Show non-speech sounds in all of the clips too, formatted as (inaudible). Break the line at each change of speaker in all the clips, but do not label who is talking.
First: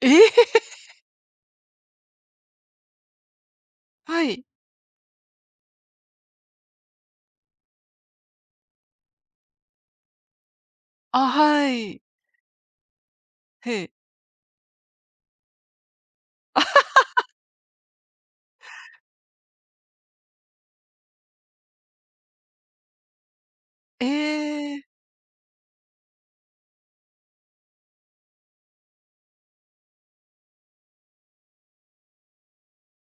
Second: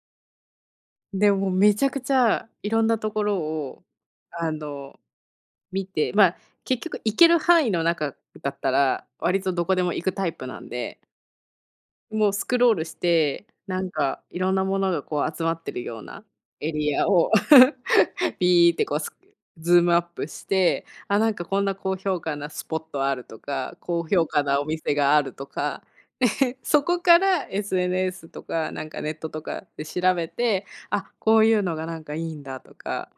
ええ。(laughs)
でも、めちゃくちゃいろんなところを、
はい。
あの、見て、まあ、結局行ける範囲の中だったら、割とどこでも行くタイプなんで。
あ、はい。
もうスクロールして、
へ
な
え。
んか、いろんなものが、こう、集まってるようなエリア
(laughs)
を、(chuckles) ピーってこうスクズームアップして、あ、なんか、こんな高評価なスポットあるとか、
え
高評価なお
え。
店があるとか、(chuckles) そこから、SNS とか、なんか、ネットとかで調べて、あ、こういうのが、なんか、いいんだとか。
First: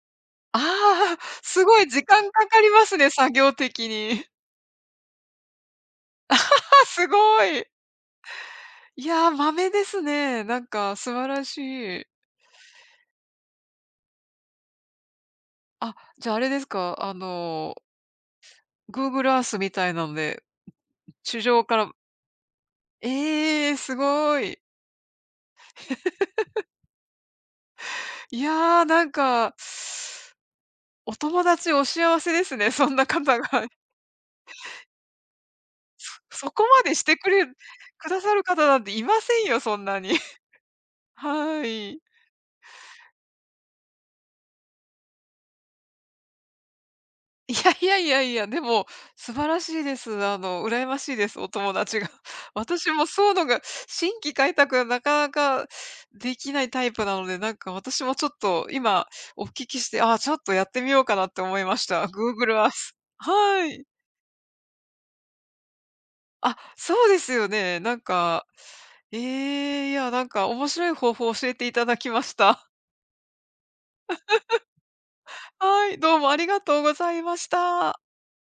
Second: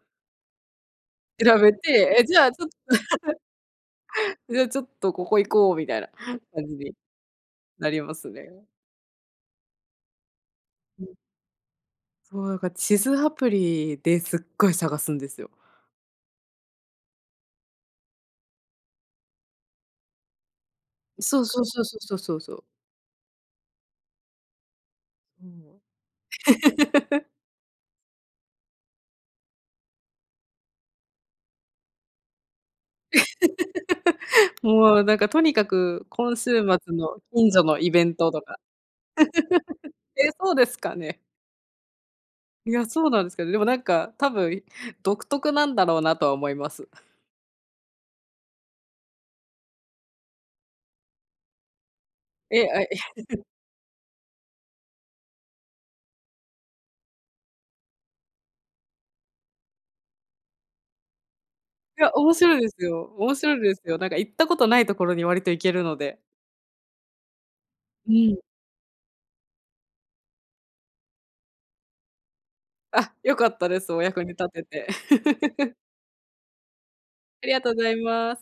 ああ、
調
す
べ
ごい時
て、
間
え、じ
か
ゃあ、
か
ちょっ
り
と
ますね、作業的に。
(chuckles) じゃあ、ちょっと、ここ行こうみたいな感じ
(laughs)
に
すごい。
なりますね。
いや、マメですね、なんか
う
素
ん。
晴らしい。
そう、なんか、地図アプリですっごい探すんですよ。
あ、じゃ、あれですか、あの Google アースみたいなので、
ん、そ
地
うそ
上
う
か
そう
ら
そうそうそうそう。
ええ、すごい。
そう。
(laughs)
(laughs)
いや、なんかお友達お幸せですね、そんな方が。
(laughs) もう、なんか、とにかく、
そ
今
そ
週末
こまでして
の
くれ
近
く
所のイベン
だ
ト
さ
と
る
か。
方なんていませんよ、そんなに。
(laughs) ええ、そうですか
(chuckles)
ね。
はい。
いや、そうなんすけど、でも、なんか、多分、い独特なんだろうなとは思います。
いやいやいやいや、でも、素晴らしいです。あの、羨ましいです、お友達が。
え、あ、いや。
私もそうの
(chuckles)
が、新規開拓がなかなか出来ないタイプなので、何か私もちょっと今、お聞きして、ああちょっとやってみようかなと思いまし
い
た。
や、面
Google
白い
ア
で
ー
す
ス、
よ。面白い
は
です
い。
よ。なんか、行ったことない所に割と行けるので。
あ、そうですよね。なん
うん。
か、ええ、いや、なんか、面白い方法を教えていただきました。
あ、良かったです、お役に立てて。
(chuckles)
(chuckles)
はい、どうもありがとうございま
あ
し
りがとうござい
た。
ます。